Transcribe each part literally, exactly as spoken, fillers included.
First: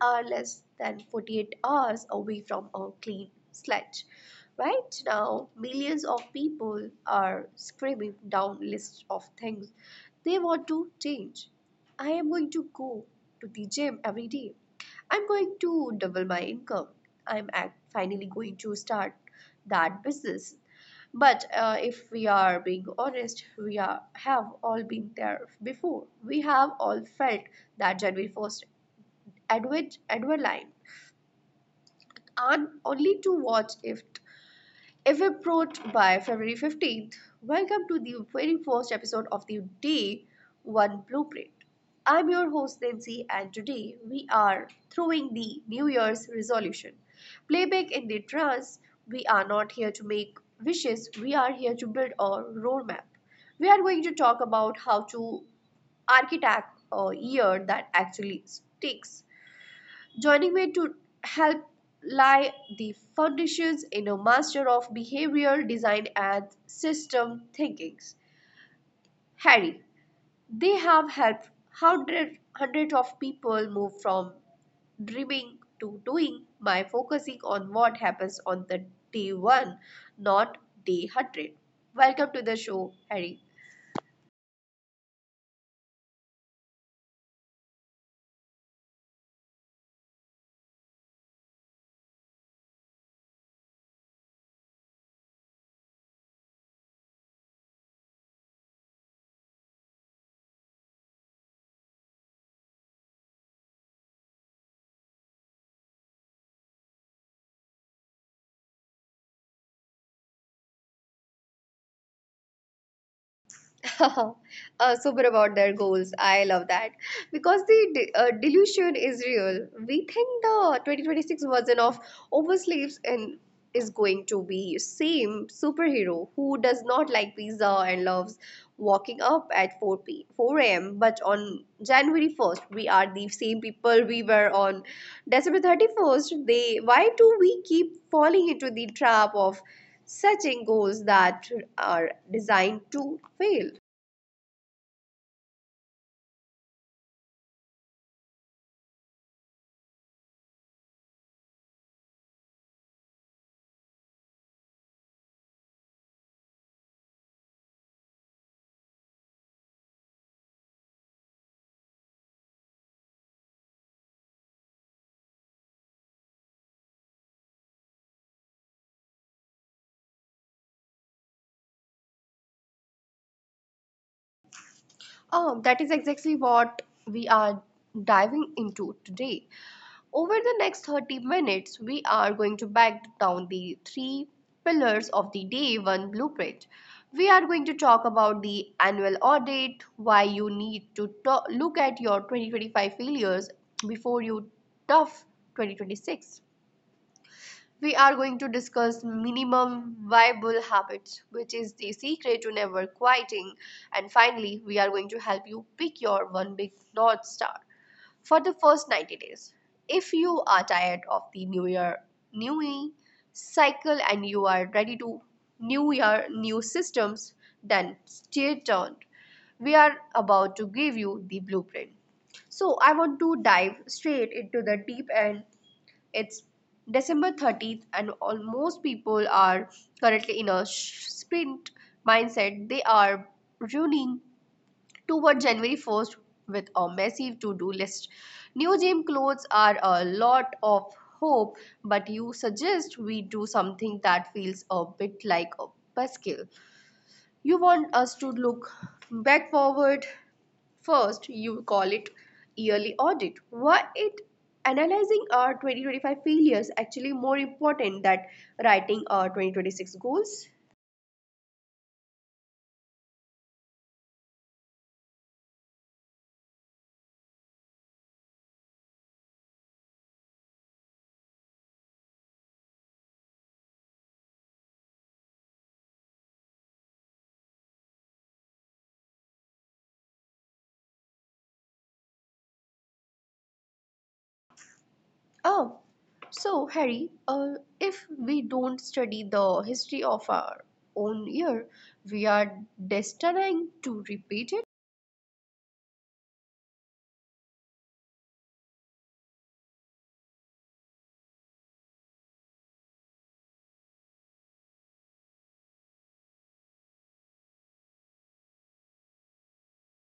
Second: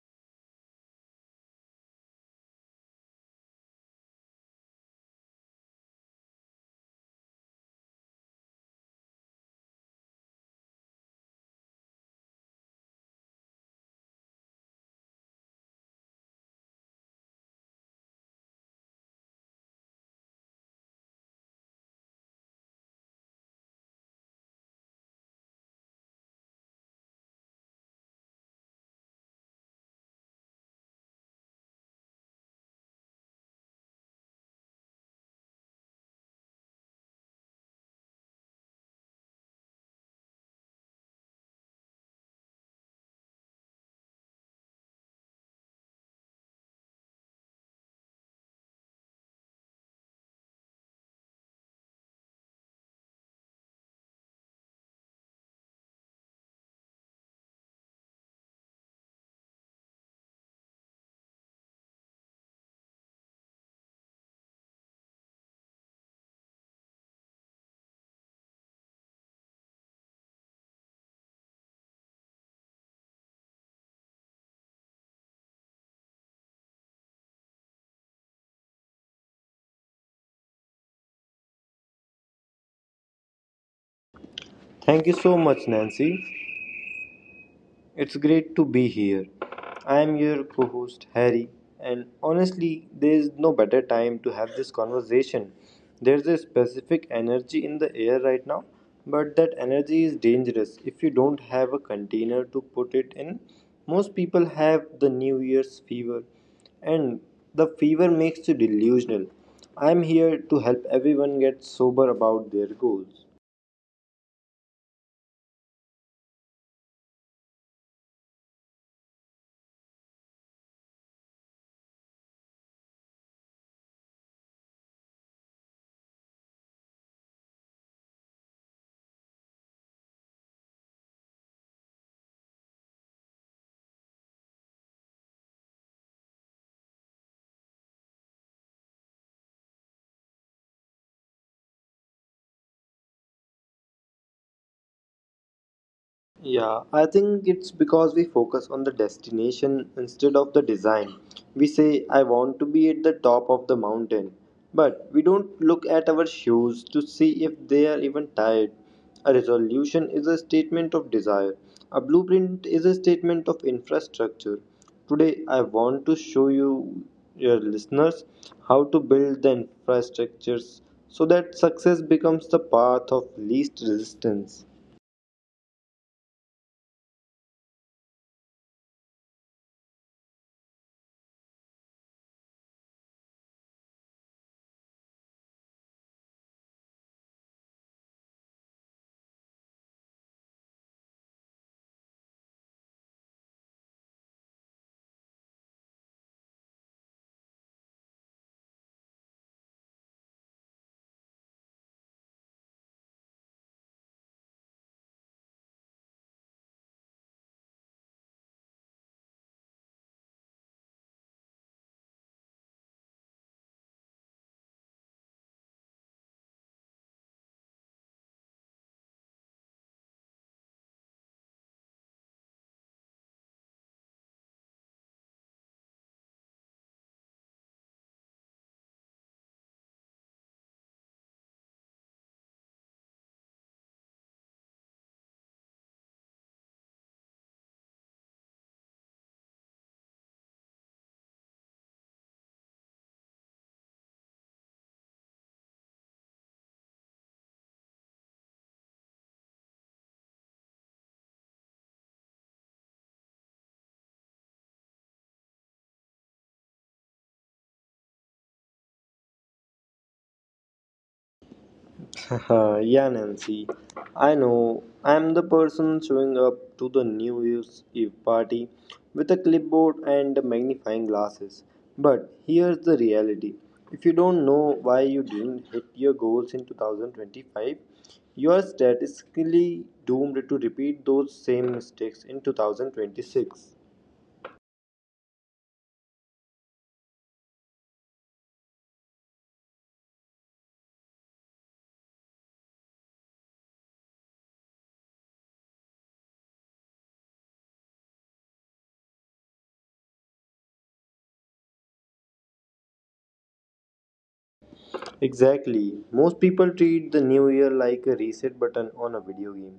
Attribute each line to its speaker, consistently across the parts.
Speaker 1: are less than forty-eight hours away from a clean slate. Right now, millions of people are scribbling down lists of things they want to change. I am going to go to the gym every day. I'm going to double my income. I'm ac- finally going to start that business. But uh, if we are being honest, we are, have all been there before. We have all felt that January first advent line, and only to watch it if approached by February fifteenth. Welcome to the very first episode of the Day One Blueprint. I'm your host Nancy, and today we are throwing the New Year's resolution. Playback in the trance, we are not here to make wishes, we are here to build a roadmap. We are going to talk about how to architect a year that actually sticks, joining me to help lie the foundations in a master of behavioral design and system thinking, Harry. They have helped hundred, hundreds of people move from dreaming to doing by focusing on what happens on the day one, not day one hundred. Welcome to the show, Harry.
Speaker 2: Thank you so much, Nancy. It's great to be here. I am your co host, Harry, and honestly, there is no better time to have this conversation. There's a specific energy in the air right now, but that energy is dangerous if you don't have a container to put it in. Most people have the New Year's fever, and the fever makes you delusional. I'm here to help everyone get sober about their goals.
Speaker 1: Uh, super about their goals. I love that because the de- uh, delusion is real. We think the twenty twenty-six version of Oversleeps and is going to be same superhero who does not like pizza and loves walking up at 4 p four a m. But on January first, we are the same people we were on December thirty-first. They Why do we keep falling into the trap of setting goals that are designed to fail?
Speaker 2: Yeah, I think it's because we focus on the destination instead of the design. We say, I want to be at the top of the mountain, but we don't look at our shoes to see if they are even tied. A resolution is a statement of desire, a blueprint is a statement of infrastructure. Today, I want to show you, your listeners, how to build the infrastructures so that success becomes the path of least resistance.
Speaker 1: Oh, that is exactly what we are diving into today. Over the next thirty minutes, we are going to back down the three pillars of the Day one blueprint. We are going to talk about the annual audit, why you need to to- look at your twenty twenty-five failures before you tough twenty twenty-six. We are going to discuss minimum viable habits, which is the secret to never quitting. And finally, we are going to help you pick your one big North Star for the first ninety days. If you are tired of the new year, new me cycle and you are ready to new year, new systems, then stay tuned. We are about to give you the blueprint. So, I want to dive straight into the deep end. It's December thirtieth, and almost people are currently in a sh- sprint mindset. They are running toward January first with a massive to do list. New gym clothes are a lot of hope, but you suggest we do something that feels a bit like a buskill. You want us to look back forward first, you call it yearly audit. Why it analyzing our twenty twenty-five failures actually more important than writing our twenty twenty-six goals?
Speaker 2: Yeah, Nancy. I know. I'm the person showing up to the New Year's Eve party with a clipboard and magnifying glasses. But here's the reality: if you don't know why you didn't hit your goals in two thousand twenty-five, you are statistically doomed to repeat those same mistakes in two thousand twenty-six.
Speaker 1: Oh, so Harry, uh, if we don't study the history of our own year, we are destined to repeat it.
Speaker 2: Exactly. Most people treat the new year like a reset button on a video game.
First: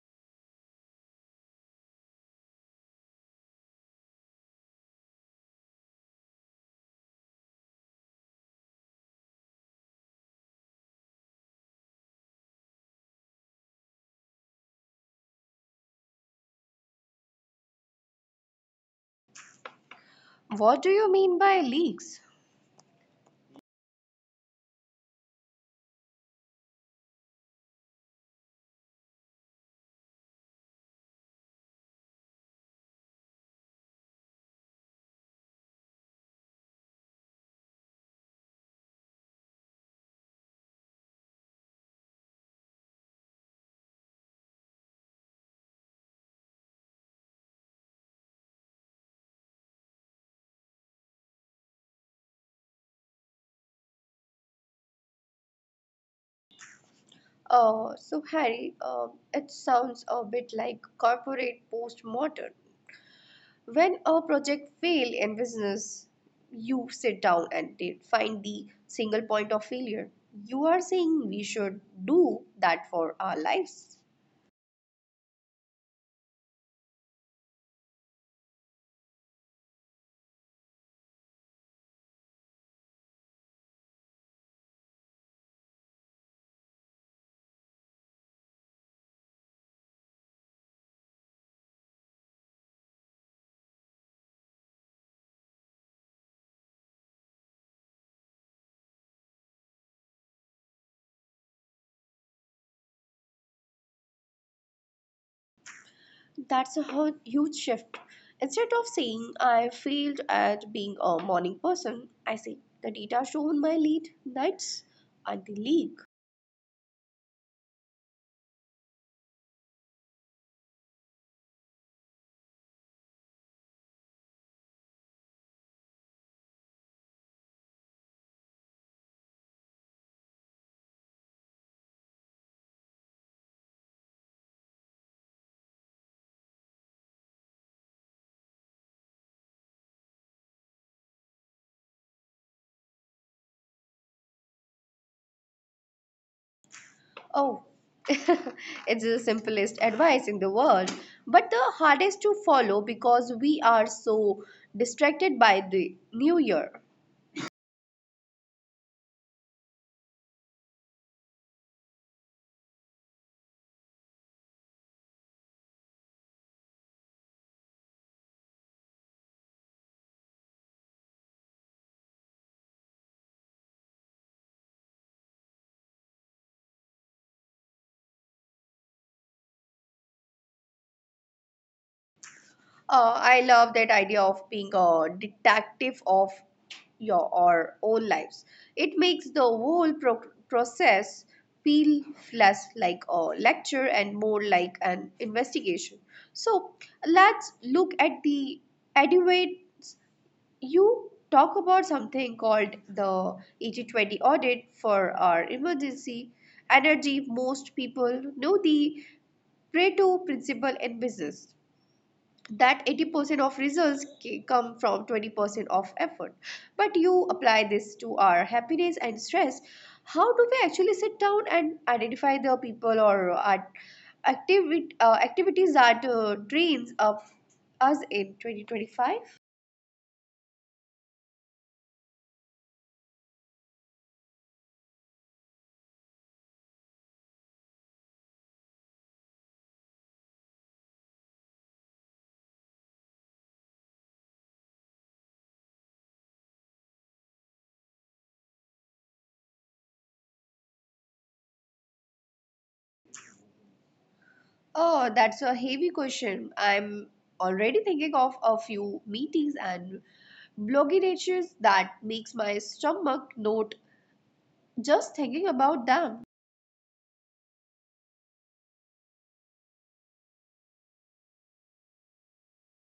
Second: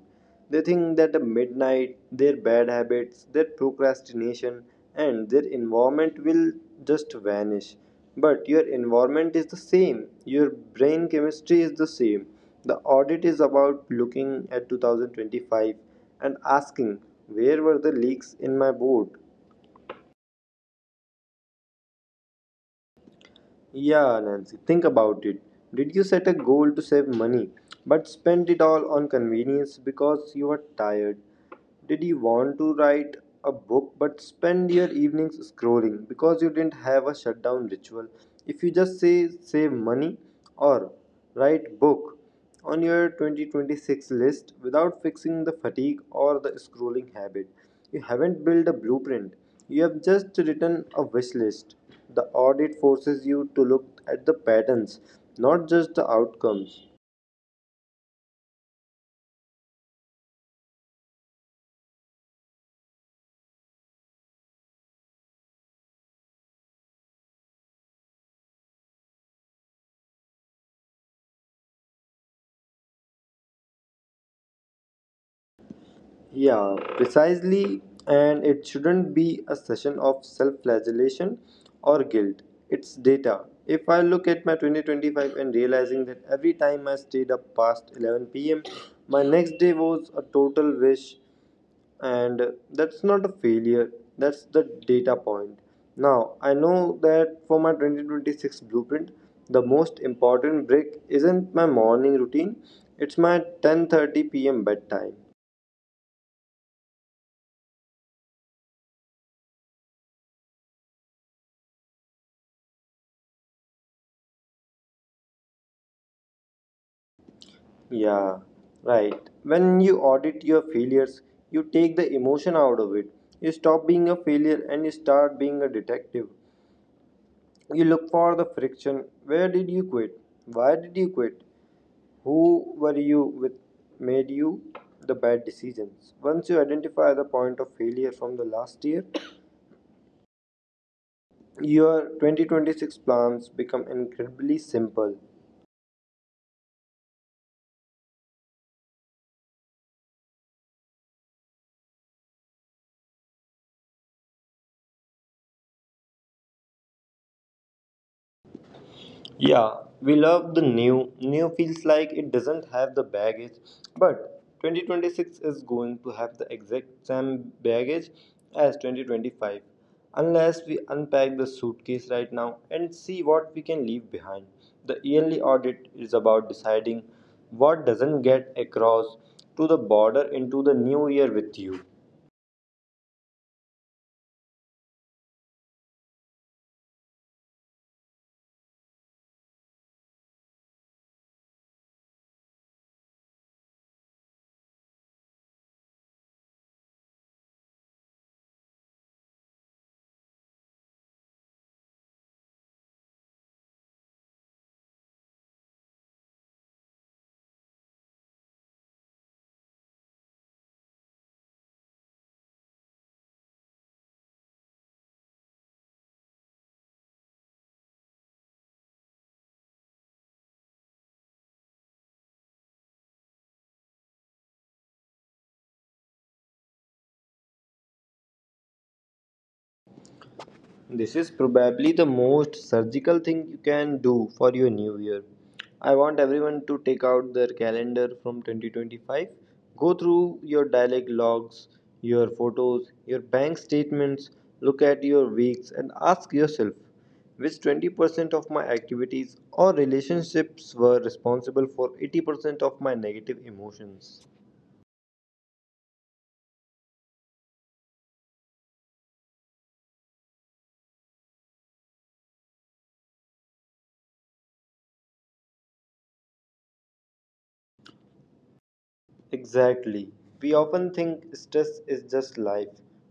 Speaker 2: They think that at midnight, their bad habits, their procrastination, and their environment will just vanish. But your environment is the same, your brain chemistry is the same. The audit is about looking at two thousand twenty-five and asking, where were the leaks in my board?
Speaker 1: What do you mean by leaks?
Speaker 2: Yeah, Nancy, think about it. Did you set a goal to save money, but spend it all on convenience because you were tired? Did you want to write a book, but spend your evenings scrolling because you didn't have a shutdown ritual? If you just say save money or write book, on your twenty twenty-six list without fixing the fatigue or the scrolling habit, you haven't built a blueprint, you have just written a wish list. The audit forces you to look at the patterns, not just the outcomes.
Speaker 1: Uh, so, Harry, uh, it sounds a bit like corporate postmodern. When a project fails in business, you sit down and de- find the single point of failure. You are saying we should do that for our lives.
Speaker 2: Yeah, precisely, and it shouldn't be a session of self flagellation or guilt. It's data. If I look at my twenty twenty-five and realizing that every time I stayed up past eleven p m, my next day was a total wish and that's not a failure, that's the data point. Now I know that for my twenty twenty-six blueprint, the most important break isn't my morning routine, it's my ten thirty p m bedtime.
Speaker 1: That's a hu- huge shift. Instead of saying I failed at being a morning person, I say the data shown my late nights are the leak.
Speaker 2: Yeah, right. When you audit your failures, you take the emotion out of it. You stop being a failure and you start being a detective. You look for the friction. Where did you quit? Why did you quit? Who were you with made you the bad decisions? Once you identify the point of failure from the last year, your twenty twenty-six plans become incredibly simple.
Speaker 1: Oh, it's the simplest advice in the world, but the hardest to follow because we are so distracted by the new year.
Speaker 2: Yeah, we love the new. New feels like it doesn't have the baggage, but twenty twenty-six is going to have the exact same baggage as twenty twenty-five unless we unpack the suitcase right now and see what we can leave behind. The yearly audit is about deciding what doesn't get across to the border into the new year with you.
Speaker 1: Uh, I love that idea of being a detective of your our own lives. It makes the whole pro- process feel less like a lecture and more like an investigation. So let's look at the advent, you talk about something called the eighty twenty audit for our emergency energy. Most people know the pareto principle in business, that eighty percent of results ca- come from twenty percent of effort, but you apply this to our happiness and stress. How do we actually sit down and identify the people or our activi- uh, activities that uh, drains of us in twenty twenty-five?
Speaker 2: This is probably the most surgical thing you can do for your new year. I want everyone to take out their calendar from twenty twenty-five, go through your dialog logs, your photos, your bank statements, look at your weeks, and ask yourself which twenty percent of my activities or relationships were responsible for eighty percent of my negative emotions.
Speaker 1: Oh, that's a heavy question. I'm already thinking of a few meetings and bloggy natures that makes my stomach note just thinking about them.
Speaker 2: Exactly. We often think stress is just life,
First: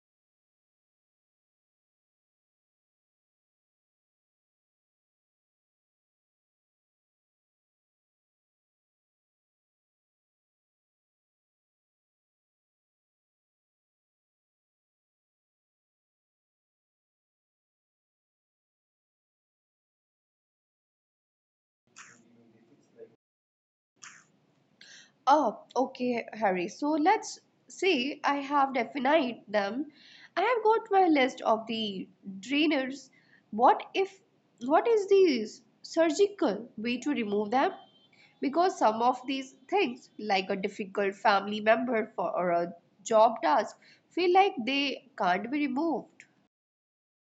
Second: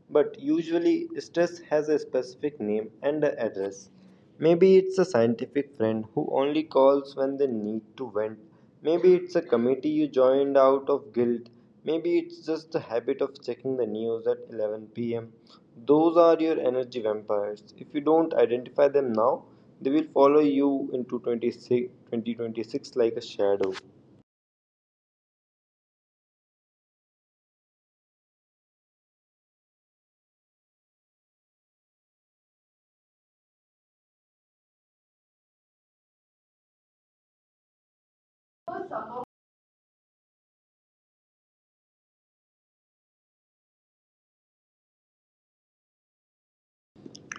Speaker 2: but usually stress has a specific name and a address. Maybe it's a scientific friend who only calls when they need to vent. Maybe it's a committee you joined out of guilt. Maybe it's just the habit of checking the news at eleven p m. Those are your energy vampires. If you don't identify them now, they will follow you into twenty six twenty twenty-six like a shadow.
Speaker 1: Oh, okay, Harry. So let's say I have defined them. I have got my list of the drainers. What if, What is the surgical way to remove them? Because some of these things, like a difficult family member for, or a job task, feel like they can't be removed.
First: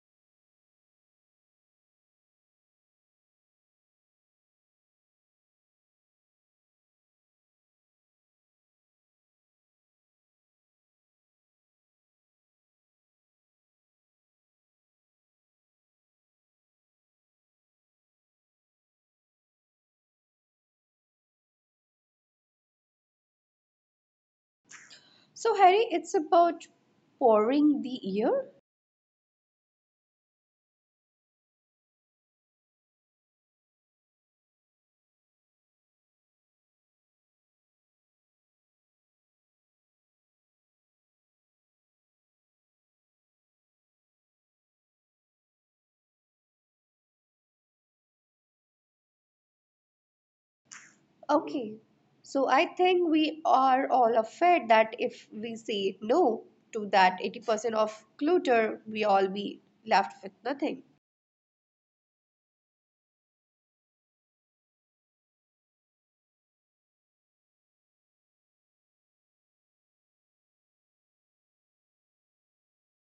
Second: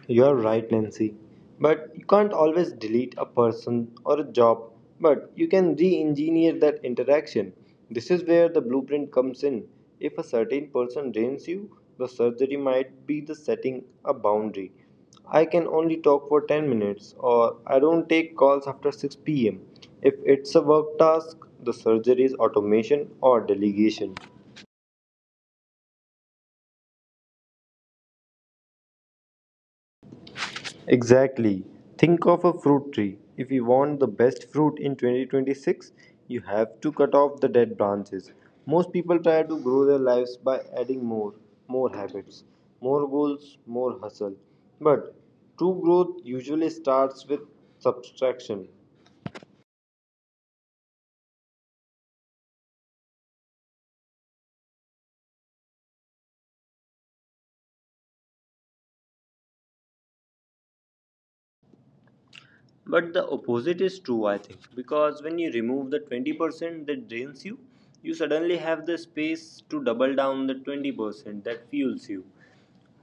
Speaker 2: You're right, Nancy. But you can't always delete a person or a job, but you can re engineer that interaction. This is where the blueprint comes in. If a certain person drains you, the surgery might be the setting a boundary. I can only talk for ten minutes, or I don't take calls after six p m. If it's a work task, the surgery is automation or delegation.
Speaker 1: So, Harry, it's about pouring the ear.
Speaker 2: Exactly. Think of a fruit tree. If you want the best fruit in twenty twenty-six, you have to cut off the dead branches. Most people try to grow their lives by adding more, more habits, more goals, more hustle. But true growth usually starts with subtraction.
Speaker 1: Okay, so I think we are all afraid that if we say no to that eighty percent of clutter, we all be left with nothing.
Speaker 2: But the opposite is true, I think, because when you remove the twenty percent that drains you, you suddenly have the space to double down the twenty percent that fuels you.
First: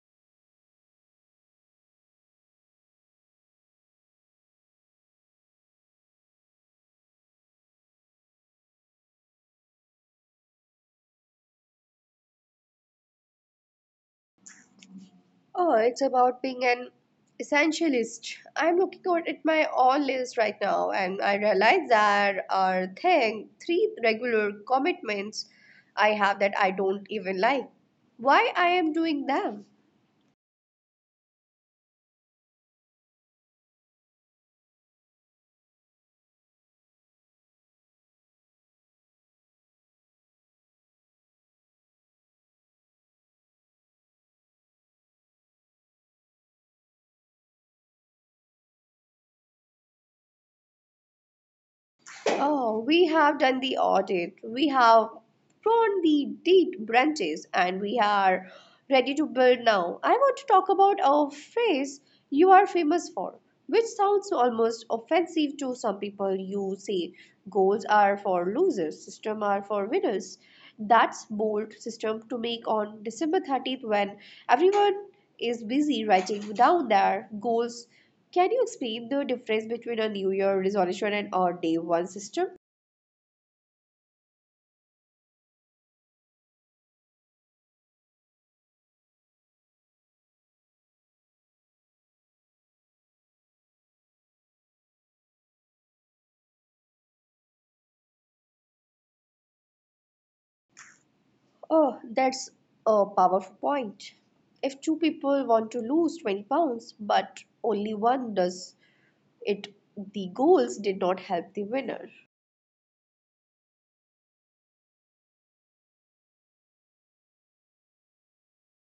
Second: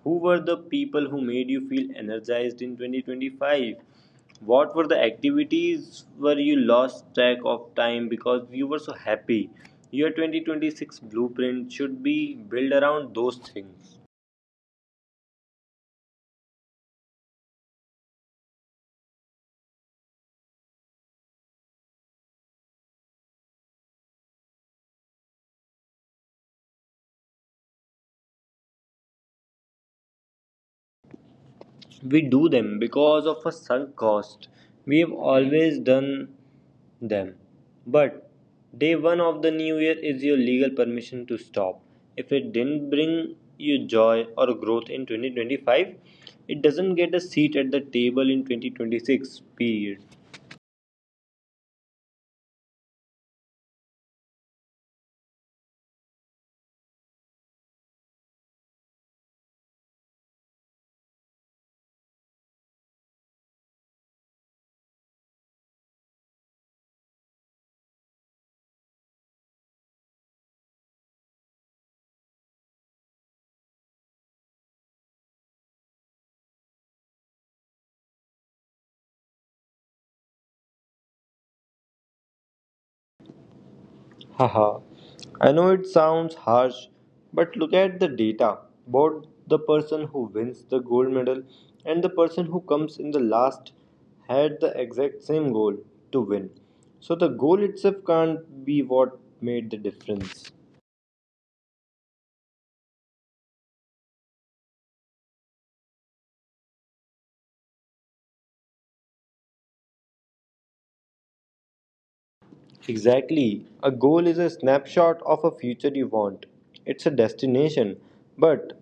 Speaker 2: Who were the people who made you feel energized in twenty twenty-five? What were the activities where you lost track of time because you were so happy? Your twenty twenty-six blueprint should be built around those things.
Speaker 1: Oh, it's about being an essentialist. I'm looking out at my all list right now and I realize there are thing, three regular commitments I have that I don't even like. Why I am doing them?
Speaker 2: We do them because of a sunk cost. We've always done them. But day one of the new year is your legal permission to stop. If it didn't bring you joy or growth in twenty twenty-five, it doesn't get a seat at the table in twenty twenty-six. Period.
Speaker 1: Oh, we have done the audit, we have drawn the deed branches, and we are ready to build now. I want to talk about a phrase you are famous for, which sounds almost offensive to some people. You say goals are for losers, system are for winners. That's bold system to make on December thirtieth when everyone is busy writing down their goals. Can you explain the difference between a New Year resolution and a day one system?
Speaker 2: Haha, I know it sounds harsh, but look at the data. Both the person who wins the gold medal and the person who comes in the last had the exact same goal: to win. So the goal itself can't be what made the difference.
Speaker 1: Oh, that's a powerful point. If two people want to lose twenty pounds, but only one does it, the goals did not help the winner.
Speaker 2: Exactly. A goal is a snapshot of a future you want. It's a destination, but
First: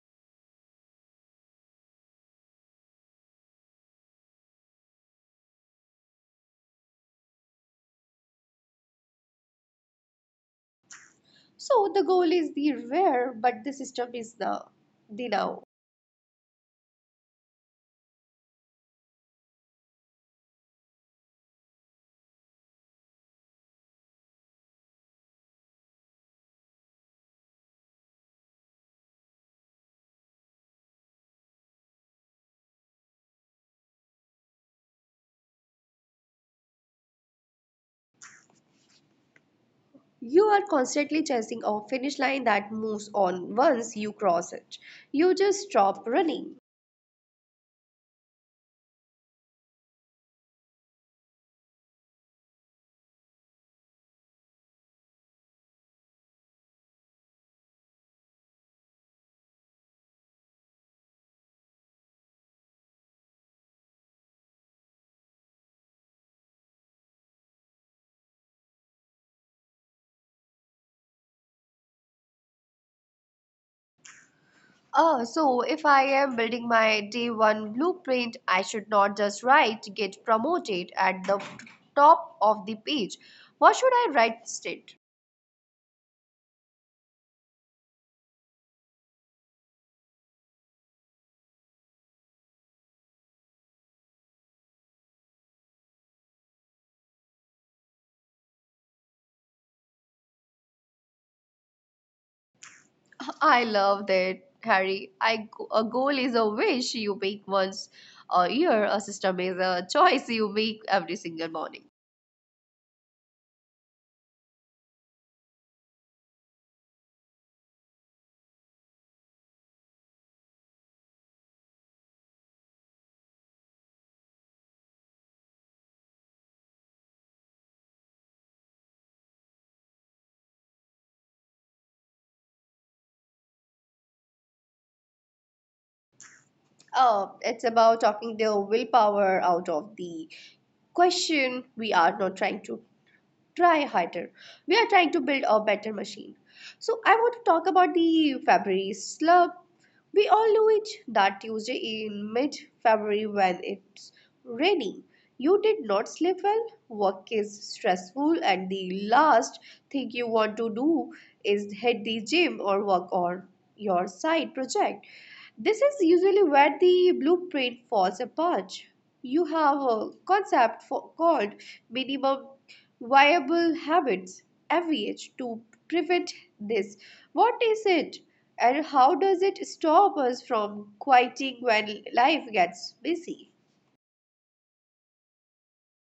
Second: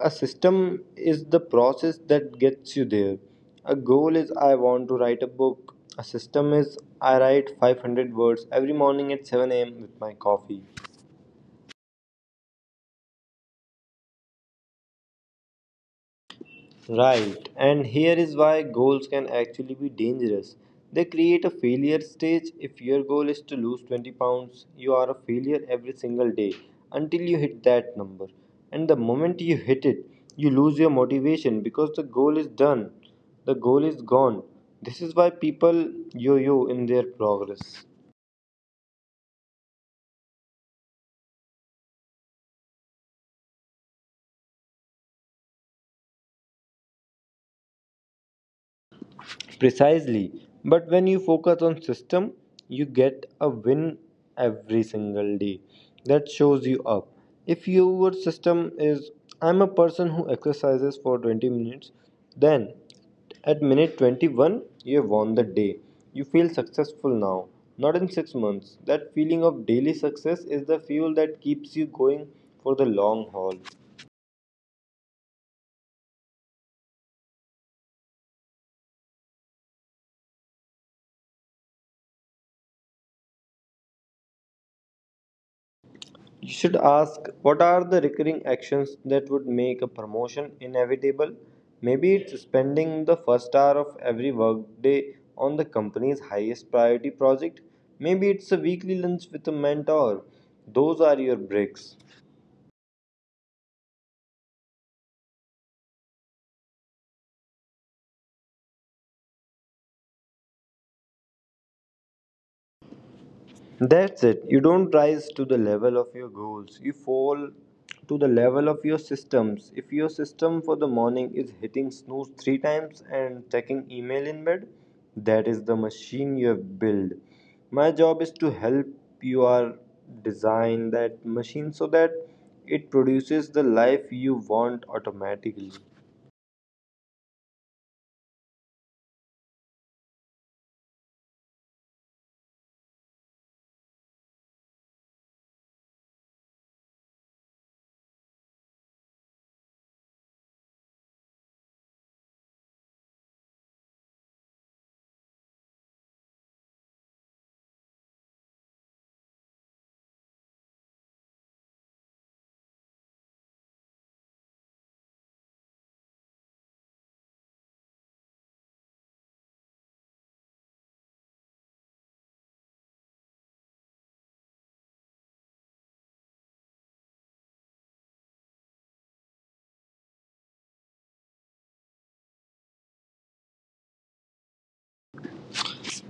Speaker 2: a system is the process that gets you there. A goal is I want to write a book. A system is I write five hundred words every morning at seven a m with my coffee.
Speaker 1: So the goal is the where, but the system is the, the now.
Speaker 2: Right, and here is why goals can actually be dangerous. They create a failure stage. If your goal is to lose twenty pounds, you are a failure every single day until you hit that number. And the moment you hit it, you lose your motivation because the goal is done, the goal is gone. This is why people yo yo in their progress.
Speaker 1: You are constantly chasing a finish line that moves on once you cross it. You just stop running.
Speaker 2: Precisely. But when you focus on system, you get a win every single day. That shows you up. If your system is I'm a person who exercises for twenty minutes, then at minute twenty-one you have won the day. You feel successful now, not in six months. That feeling of daily success is the fuel that keeps you going for the long haul.
Speaker 1: Oh, so if I am building my day one blueprint, I should not just write get promoted at the top of the page. What should I write instead?
Speaker 2: You should ask, what are the recurring actions that would make a promotion inevitable? Maybe it's spending the first hour of every workday on the company's highest priority project. Maybe it's a weekly lunch with a mentor. Those are your breaks.
Speaker 1: I love that, Harry. I, a goal is a wish you make once a year, a system is a choice you make every single morning.
Speaker 2: That's it. You don't rise to the level of your goals. You fall to the level of your systems. If your system for the morning is hitting snooze three times and checking email in bed, that is the machine you have built. My job is to help you are design that machine so that it produces the life you want automatically.
Speaker 1: Oh, it's about talking the willpower out of the question. We are not trying to try harder. We are trying to build a better machine. So I want to talk about the February slump. We all know it, that Tuesday in mid February when it's raining. You did not sleep well, work is stressful, and the last thing you want to do is hit the gym or work on your side project. This is usually where the blueprint falls apart. You have a concept for, called minimum viable habits every age to prevent this. What is it? And how does it stop us from quitting when life gets busy?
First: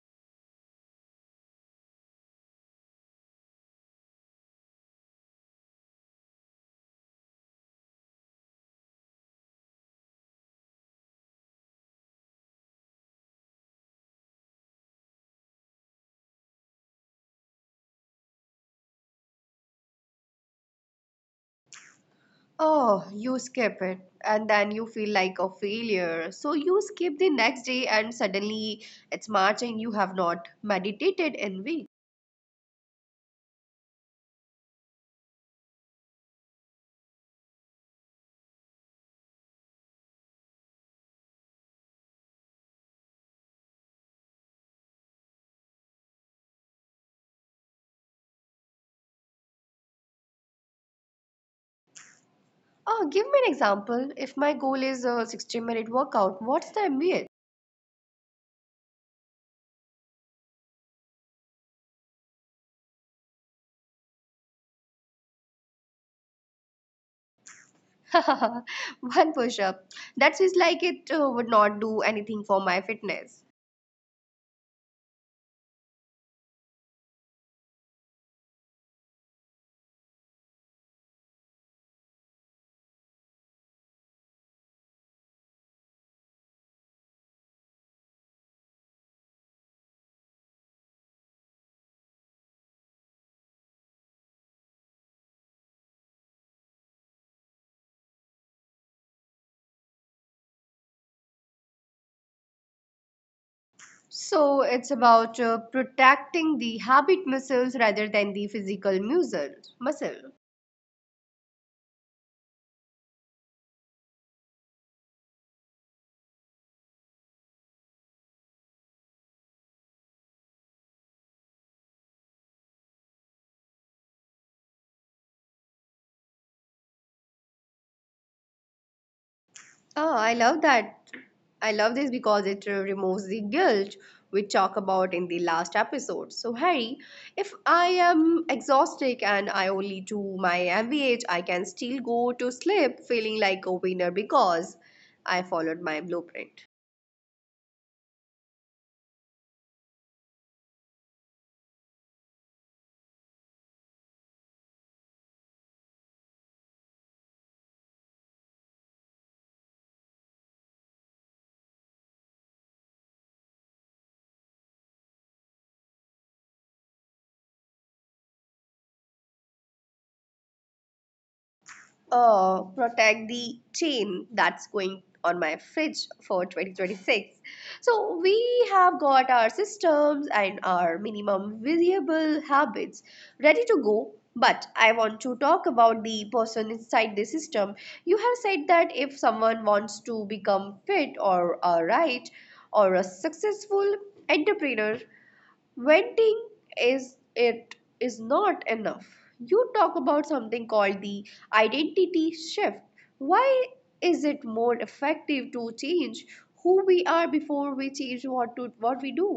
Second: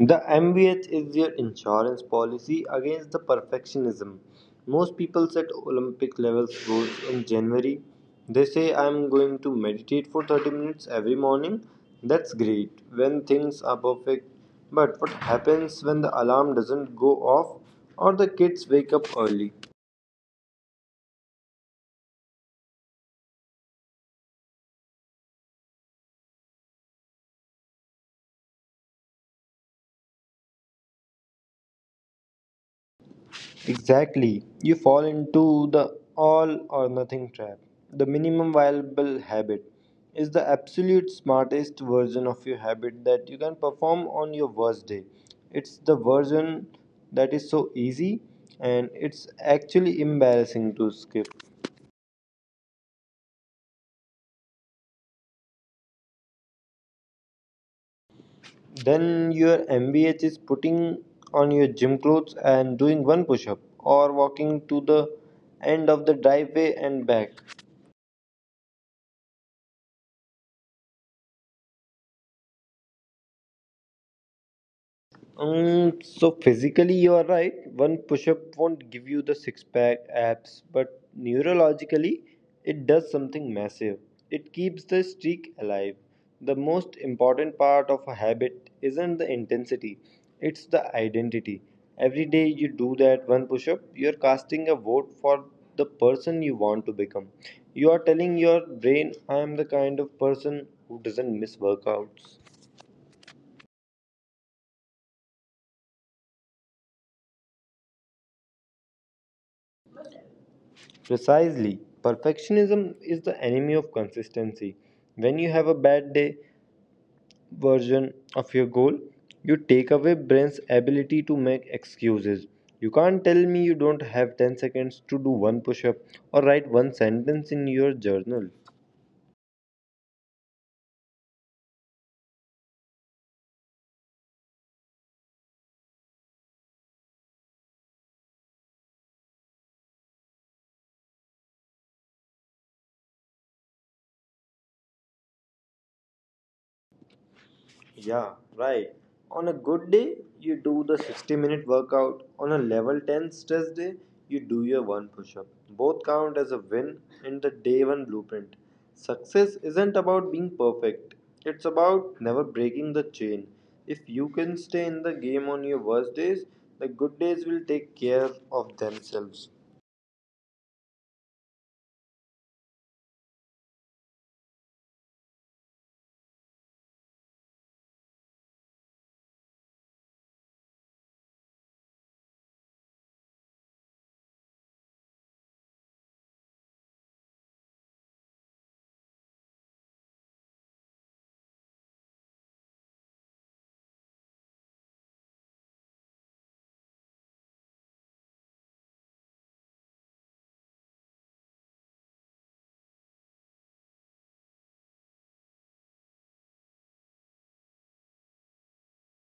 Speaker 2: The M V H is their insurance policy against the perfectionism. Most people set Olympic level goals in January. They say, I'm going to meditate for thirty minutes every morning. That's great when things are perfect. But what happens when the alarm doesn't go off or the kids wake up early?
Speaker 1: Oh, you skip it and then you feel like a failure. So you skip the next day and suddenly it's March and you have not meditated in week.
Speaker 2: Exactly. You fall into the all or nothing trap. The minimum viable habit is the absolute smartest version of your habit that you can perform on your worst day. It's the version that is so easy and it's actually embarrassing to skip.
Speaker 1: Oh, give me an example. If my goal is a sixty minute workout, what's the M B A?
Speaker 2: Then your M B H is putting on your gym clothes and doing one push up or walking to the end of the driveway and back.
Speaker 1: One push up. That seems like it uh, would not do anything for my fitness.
Speaker 2: Um, so physically you are right. One push-up won't give you the six-pack abs, but neurologically it does something massive. It keeps the streak alive. The most important part of a habit isn't the intensity, it's the identity. Every day you do that one push-up, you're casting a vote for the person you want to become. You are telling your brain, I am the kind of person who doesn't miss workouts.
Speaker 1: So it's about uh, protecting the habit muscles rather than the physical muscle. Muscle.
Speaker 2: Precisely. Perfectionism is the enemy of consistency. When you have a bad day version of your goal, you take away brain's ability to make excuses. You can't tell me you don't have ten seconds to do one push up or write one sentence in your journal.
Speaker 1: Oh, I love that. I love this because it uh, removes the guilt we talked about in the last episode. So, Harry, if I am exhausted and I only do my M V H, I can still go to sleep feeling like a winner because I followed my blueprint.
Speaker 2: Yeah, right. On a good day, you do the sixty minute workout. On a level ten stress day, you do your one push up. Both count as a win in the day one blueprint. Success isn't about being perfect, it's about never breaking the chain. If you can stay in the game on your worst days, the good days will take care of themselves.
Speaker 1: Uh, protect the chain that's going on my fridge for twenty twenty-six. So we have got our systems and our minimum viable habits ready to go. But I want to talk about the person inside the system. You have said that if someone wants to become fit or a right or a successful entrepreneur, venting is it is not enough. You talk about something called the identity shift. Why is it more effective to change who we are before we change what to what we do?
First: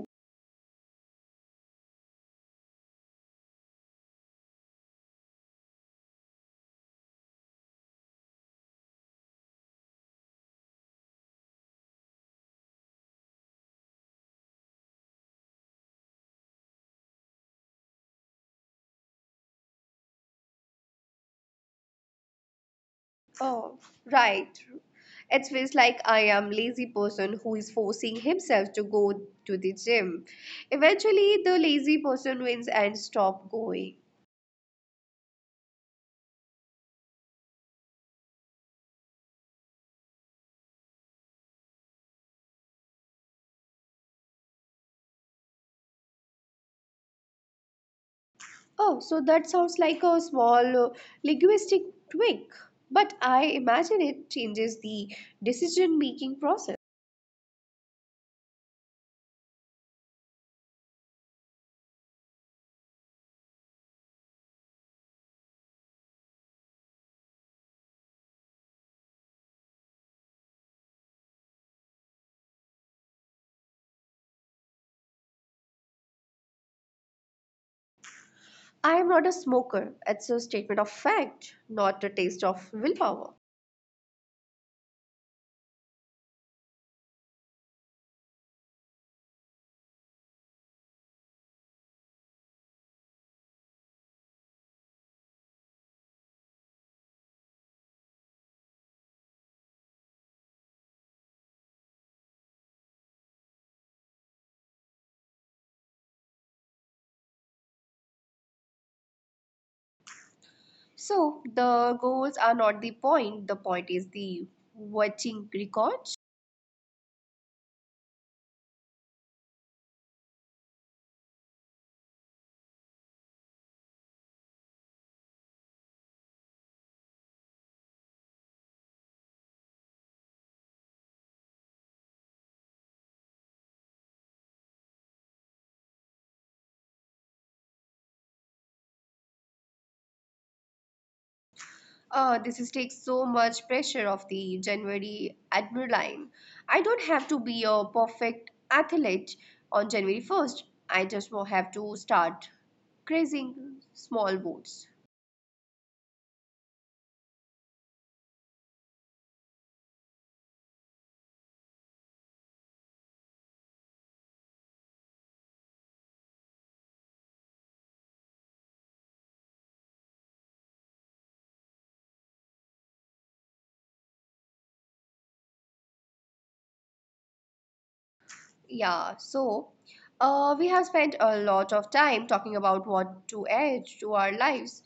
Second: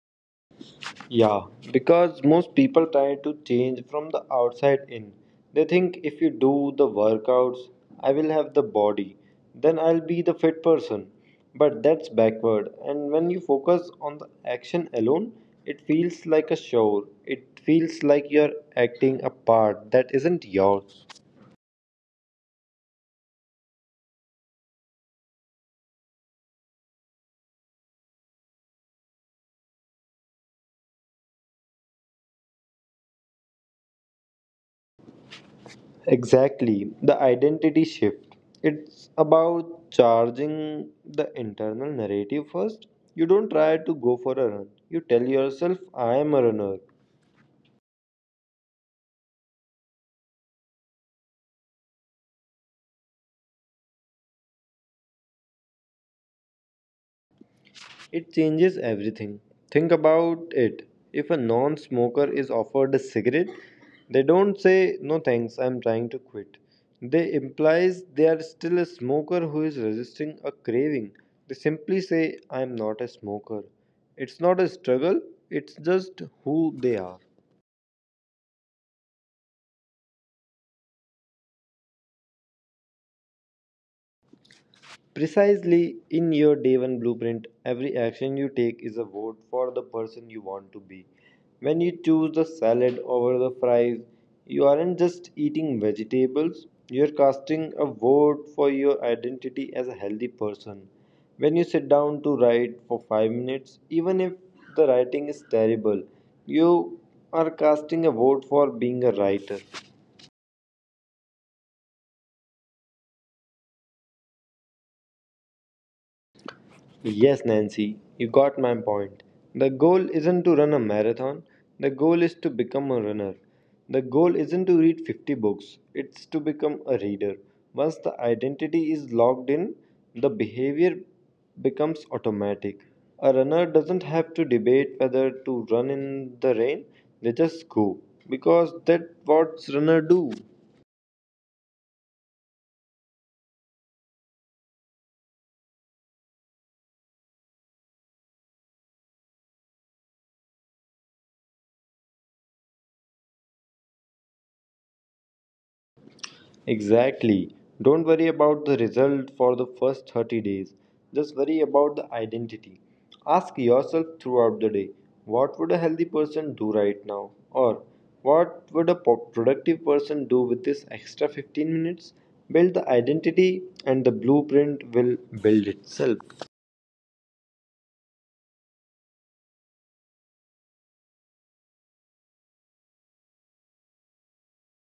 Speaker 2: Yeah, because most people try to change from the outside in. They think if you do the workouts, I will have the body, then I'll be the fit person. But that's backward, and when you focus on the action alone, it feels like a show. It feels like you're acting a part that isn't yours.
Speaker 1: Oh, right, it feels like I am lazy person who is forcing himself to go to the gym. Eventually the lazy person wins and stop going.
Speaker 2: Exactly, the identity shift. It's about charging the internal narrative first. You don't try to go for a run. You tell yourself, I am a runner.
Speaker 1: Oh, so that sounds like a small uh, linguistic tweak, but I imagine it changes the decision making process.
Speaker 2: It changes everything. Think about it. If a non smoker is offered a cigarette, they don't say, no thanks, I'm trying to quit. They implies they are still a smoker who is resisting a craving. They simply say, I'm not a smoker. It's not a struggle, it's just who they are.
Speaker 1: I am not a smoker. It's a statement of fact, not a taste of willpower.
Speaker 2: Precisely, in your day one blueprint, every action you take is a vote for the person you want to be. When you choose the salad over the fries, you aren't just eating vegetables, you're casting a vote for your identity as a healthy person. When you sit down to write for five minutes, even if the writing is terrible, you are casting a vote for being a writer.
Speaker 1: So the goals are not the point. The point is the watching record.
Speaker 2: Yes, Nancy, you got my point. The goal isn't to run a marathon, the goal is to become a runner. The goal isn't to read fifty books, it's to become a reader. Once the identity is locked in, the behavior becomes automatic. A runner doesn't have to debate whether to run in the rain, they just go because that's what runners do.
Speaker 1: Uh, this is takes so much pressure off the January adrenaline. I don't have to be a perfect athlete on January first. I just will have to start grazing small boats.
Speaker 2: Exactly. Don't worry about the result for the first thirty days. Just worry about the identity. Ask yourself throughout the day, what would a healthy person do right now? Or what would a po- productive person do with this extra fifteen minutes? Build the identity, and the blueprint will build itself.
Speaker 1: Yeah, so uh, we have spent a lot of time talking about what to add to our lives.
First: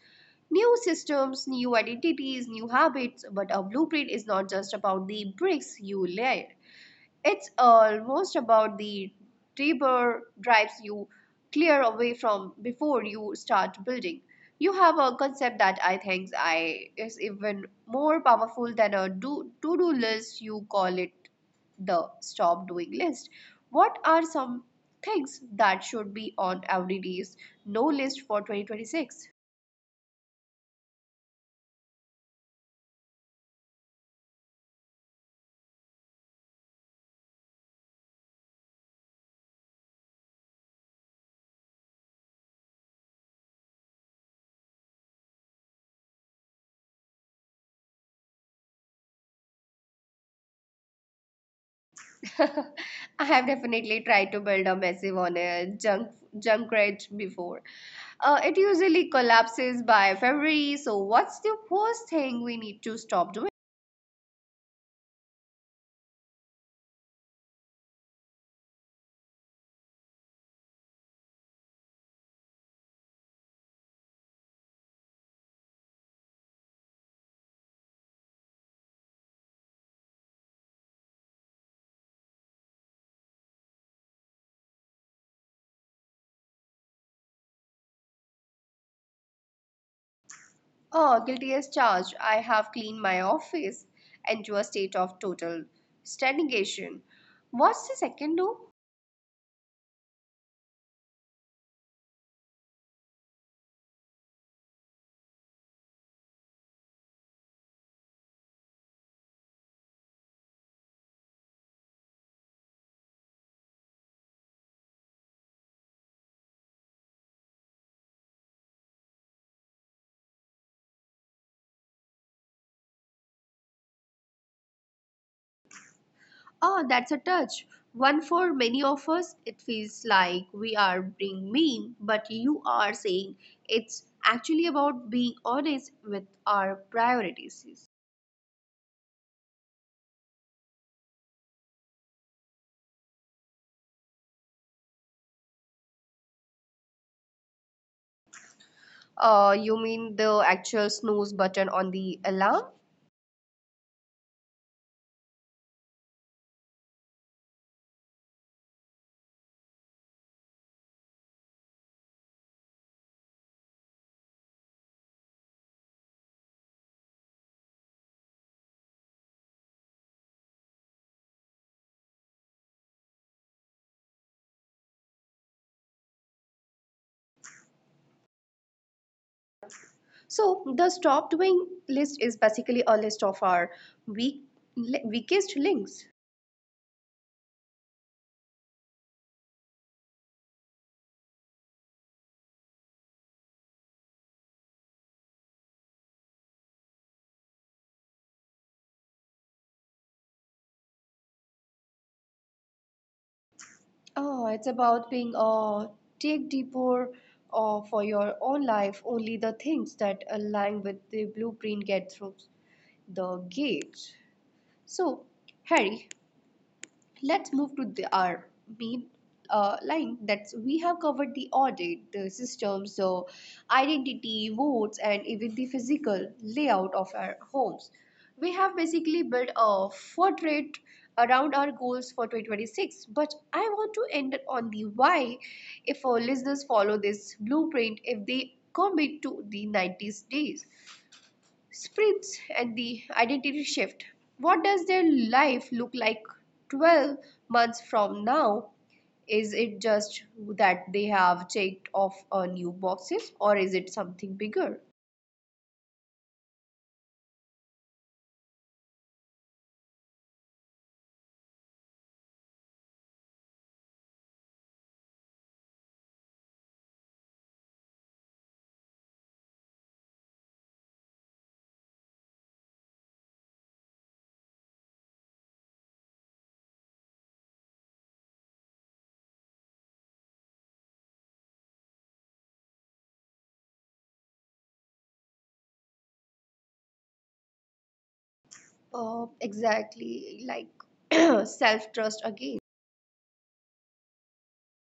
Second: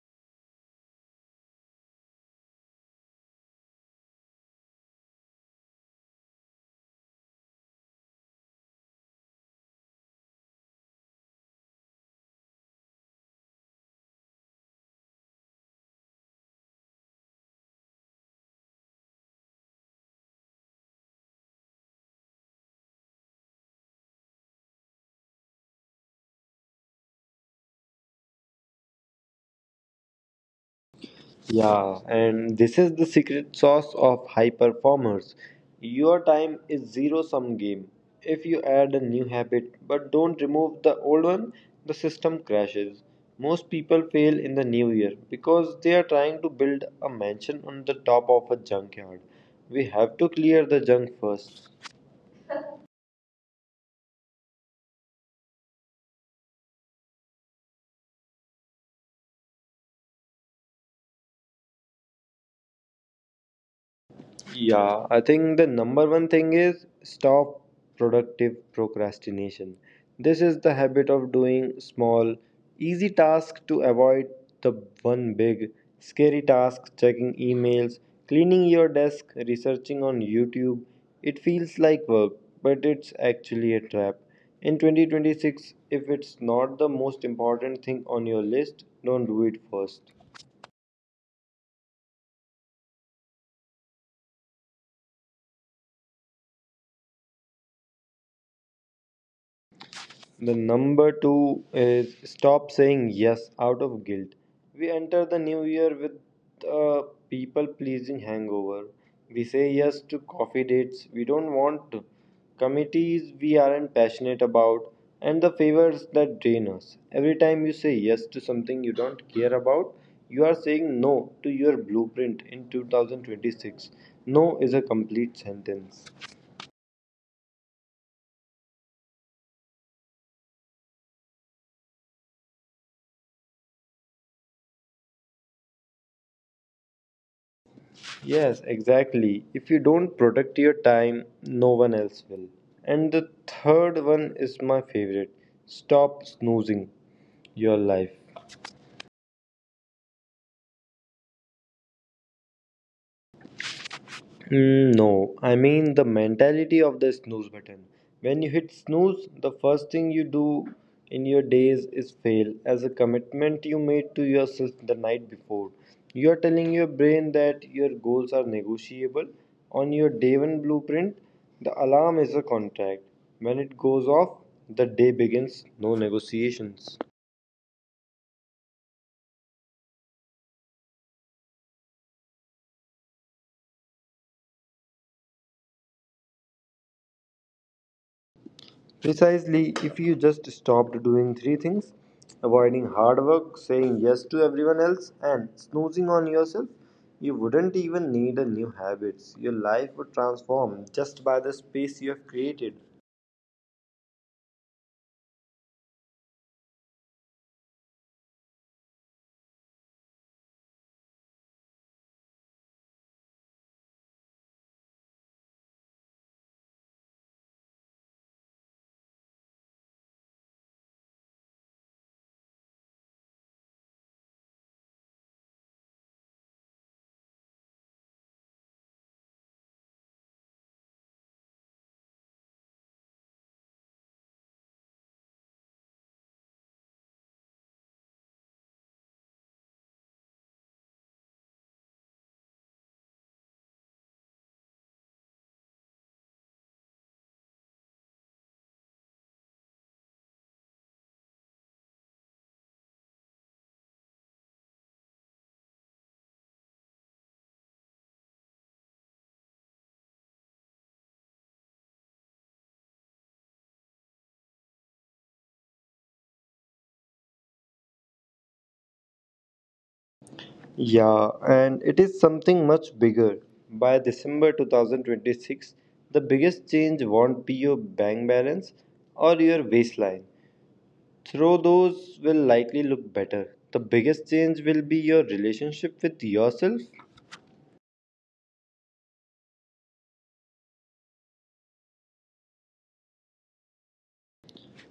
Speaker 1: New systems, new identities, new habits, but a blueprint is not just about the bricks you lay. It's almost about the deeper drives you clear away from before you start building. You have a concept that I think I is even more powerful than a do to do list. You call it the stop doing list. What are some things that should be on every day's no list for twenty twenty-six?
Speaker 2: Yeah, and this is the secret sauce of high performers. Your time is zero sum game. If you add a new habit but don't remove the old one, the system crashes. Most people fail in the new year because they are trying to build a mansion on the top of a junkyard. We have to clear the junk first.
Speaker 1: I have definitely tried to build a massive on a junk junk rate before. Uh, it usually collapses by February. So what's the first thing we need to stop doing?
Speaker 2: Yeah, I think the number one thing is stop productive procrastination. This is the habit of doing small, easy tasks to avoid the one big, scary task: checking emails, cleaning your desk, researching on YouTube. It feels like work, but it's actually a trap. In twenty twenty-six, if it's not the most important thing on your list, don't do it first.
Speaker 1: Oh, guilty as charged. I have cleaned my office into a state of total stagnation. What's the second do?
Speaker 2: The number two is stop saying yes out of guilt. We enter the new year with a people pleasing hangover. We say yes to coffee dates we don't want to, committees we aren't passionate about, and the favors that drain us. Every time you say yes to something you don't care about, you are saying no to your blueprint in twenty twenty-six. No is a complete sentence.
Speaker 1: Oh, that's a touch. One for many of us, it feels like we are being mean, but you are saying it's actually about being honest with our priorities.
Speaker 2: Yes, exactly. If you don't protect your time, no one else will. And the third one is my favorite: stop snoozing your life.
Speaker 1: Uh, you mean the actual snooze button on the alarm?
Speaker 2: Mm, no, I mean the mentality of the snooze button. When you hit snooze, the first thing you do in your days is fail as a commitment you made to yourself the night before. You are telling your brain that your goals are negotiable. On your day one blueprint, the alarm is a contract. When it goes off, the day begins, no negotiations.
Speaker 1: So, the stop doing list is basically a list of our weak, weakest links.
Speaker 2: Precisely, if you just stopped doing three things, avoiding hard work, saying yes to everyone else, and snoozing on yourself, you wouldn't even need a new habits. Your life would transform just by the space you have created.
Speaker 1: Oh, it's about being uh, take deeper uh, for your own life. Only the things that align with the blueprint get through the gates. So, Harry, let's move to the, our main uh, line that we have covered the audit, the systems, so identity, votes, and even the physical layout of our homes. We have basically built a portrait around our goals for twenty twenty-six, but I want to end on the why if our listeners follow this blueprint if they commit to the ninety days. Spritz and the identity shift. What does their life look like twelve months from now? Is it just that they have checked off a new boxes or is it something bigger?
Speaker 2: Yeah, and it is something much bigger. By December twenty twenty-six, the biggest change won't be your bank balance or your waistline, though those will likely look better. The biggest change will be your relationship with yourself.
Speaker 1: Uh, exactly, like self trust again.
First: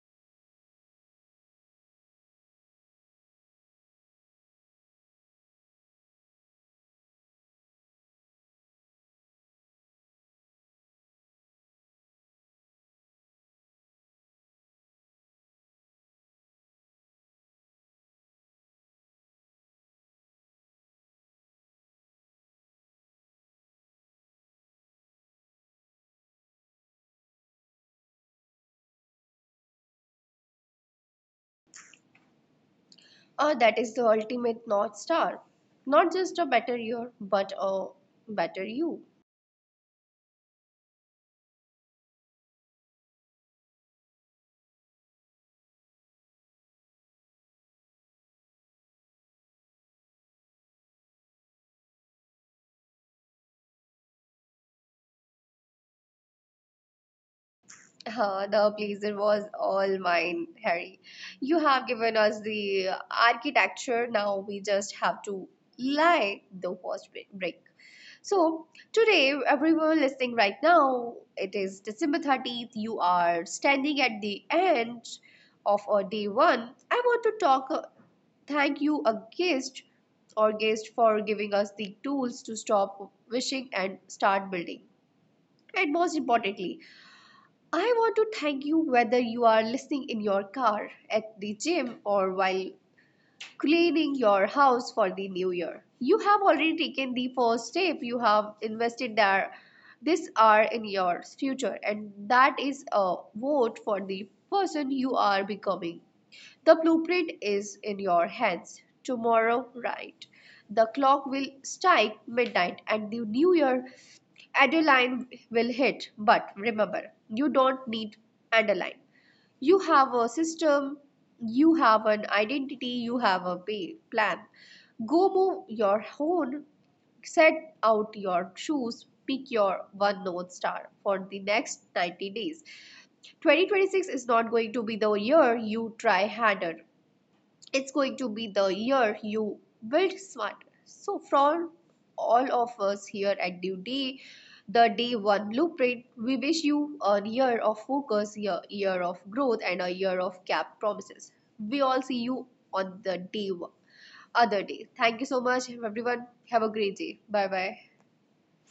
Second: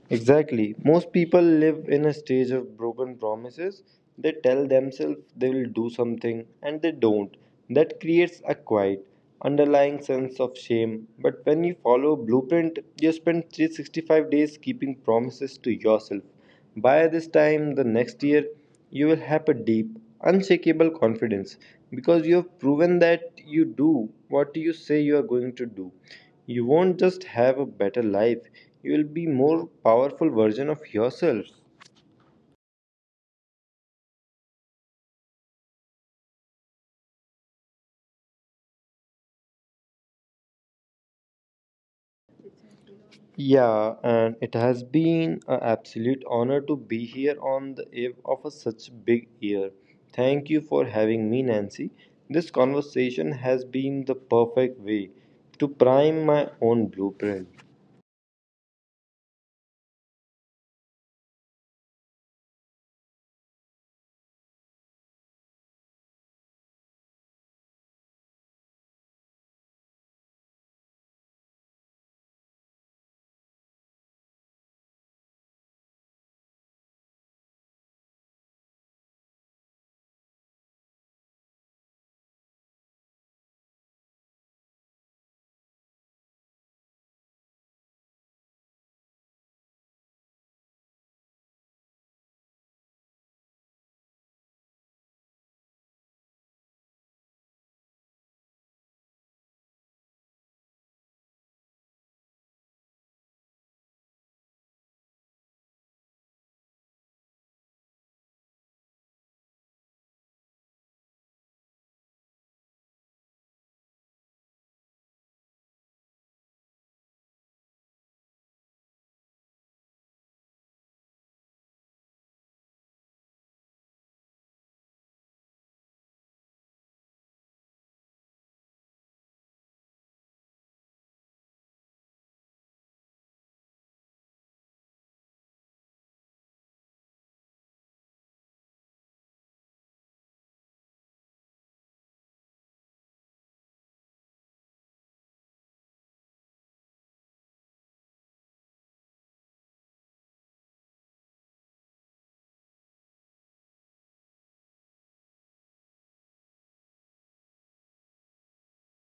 Speaker 2: Exactly. Most people live in a stage of broken promises. They tell themselves they will do something and they don't. That creates a quiet, underlying sense of shame. But when you follow a blueprint, you spend three hundred sixty-five days keeping promises to yourself. By this time the next year, you will have a deep, unshakable confidence because you have proven that you do what you say you are going to do. You won't just have a better life, you will be more powerful version of yourself.
Speaker 1: Uh, that is the ultimate North Star. Not just a better year, but a better you.
Speaker 2: Yeah, and it has been an absolute honor to be here on the eve of a such big year. Thank you for having me, Nancy. This conversation has been the perfect way to prime my own blueprint.
Speaker 1: Uh, the pleasure was all mine, Harry. You have given us the architecture. Now we just have to lie the first bre- break. So today, everyone listening right now, it is December thirtieth. You are standing at the end of a day one. I want to talk. uh, Thank you, a guest or guest, for giving us the tools to stop wishing and start building. And most importantly, I want to thank you whether you are listening in your car, at the gym, or while cleaning your house for the new year. You have already taken the first step. You have invested there this hour in your future, and that is a vote for the person you are becoming. The blueprint is in your hands. Tomorrow, right? The clock will strike midnight, and the new year Adeline will hit, but remember, you don't need Adeline. You have a system, you have an identity, you have a pay, plan. Go move your own, set out your shoes, pick your one North Star for the next ninety days. twenty twenty-six is not going to be the year you try harder, it's going to be the year you build smarter. So, from all of us here at Due Day, the Day One Blueprint, we wish you a year of focus, a year of growth, and a year of cap promises. We all see you on the day one, other day. Thank you so much, everyone. Have a great day. Bye bye.